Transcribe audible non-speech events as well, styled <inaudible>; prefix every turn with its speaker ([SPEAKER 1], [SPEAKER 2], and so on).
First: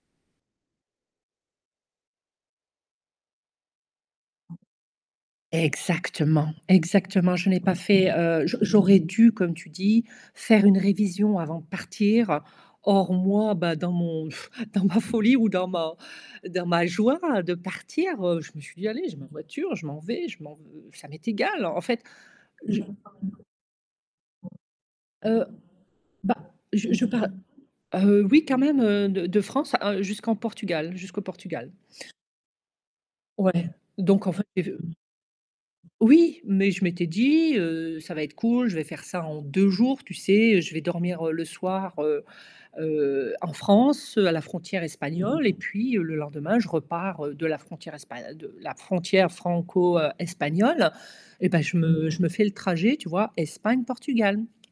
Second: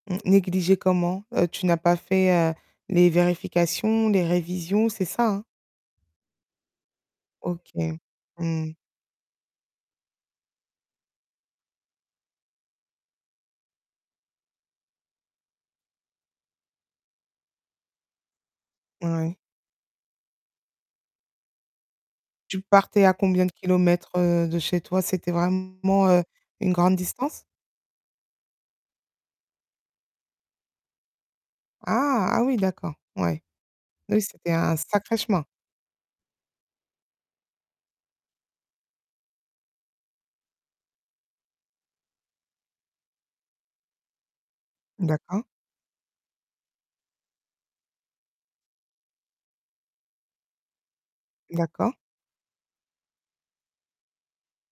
[SPEAKER 1] Mmh, négliger comment? Heu, tu n'as pas fait, heu, les vérifications, les révisions, c'est ça, hein?
[SPEAKER 2] Exactement, exactement, je n'ai pas
[SPEAKER 1] OK.
[SPEAKER 2] fait, heu, j
[SPEAKER 1] Mmh.
[SPEAKER 2] j'aurais dû, comme tu dis, faire une révision avant de partir, or moi, bah, dans mon pff, dans ma folie ou dans ma dans ma joie de partir, heu, je me suis dit: «Allez, j'ai ma
[SPEAKER 1] Ouais.
[SPEAKER 2] voiture, je m'en vais, je m'en v ça m'est égal, en fait».
[SPEAKER 1] Tu
[SPEAKER 2] Heu, je
[SPEAKER 1] partais à combien de kilomètres, heu, de chez toi?
[SPEAKER 2] <unintelligible>
[SPEAKER 1] C'était
[SPEAKER 2] heu,
[SPEAKER 1] vraiment, heu,
[SPEAKER 2] bah,
[SPEAKER 1] une
[SPEAKER 2] je
[SPEAKER 1] grande
[SPEAKER 2] je pars
[SPEAKER 1] distance?
[SPEAKER 2] heu, oui quand même, heu, de de France, hein, jusqu'en Portugal jusqu'au Portugal.
[SPEAKER 1] Ah! Ah oui, d'accord, ouais.
[SPEAKER 2] Ouais,
[SPEAKER 1] Oui,
[SPEAKER 2] donc en fait,
[SPEAKER 1] c'était
[SPEAKER 2] est
[SPEAKER 1] un
[SPEAKER 2] ve
[SPEAKER 1] sacré chemin.
[SPEAKER 2] oui, mais je m'étais dit: «Heu, ça va être cool, je vais faire ça en 2 jours», tu sais? Je vais dormir le soir, heu heu, en France, à la frontière
[SPEAKER 1] D'accord.
[SPEAKER 2] espagnole, et puis le lendemain, je repars, heu, de la frontière espa de la frontière franco, heu, espagnole. Eh ben, je
[SPEAKER 1] D'accord.
[SPEAKER 2] me je me fais le trajet, tu vois? Espagne-Portugal.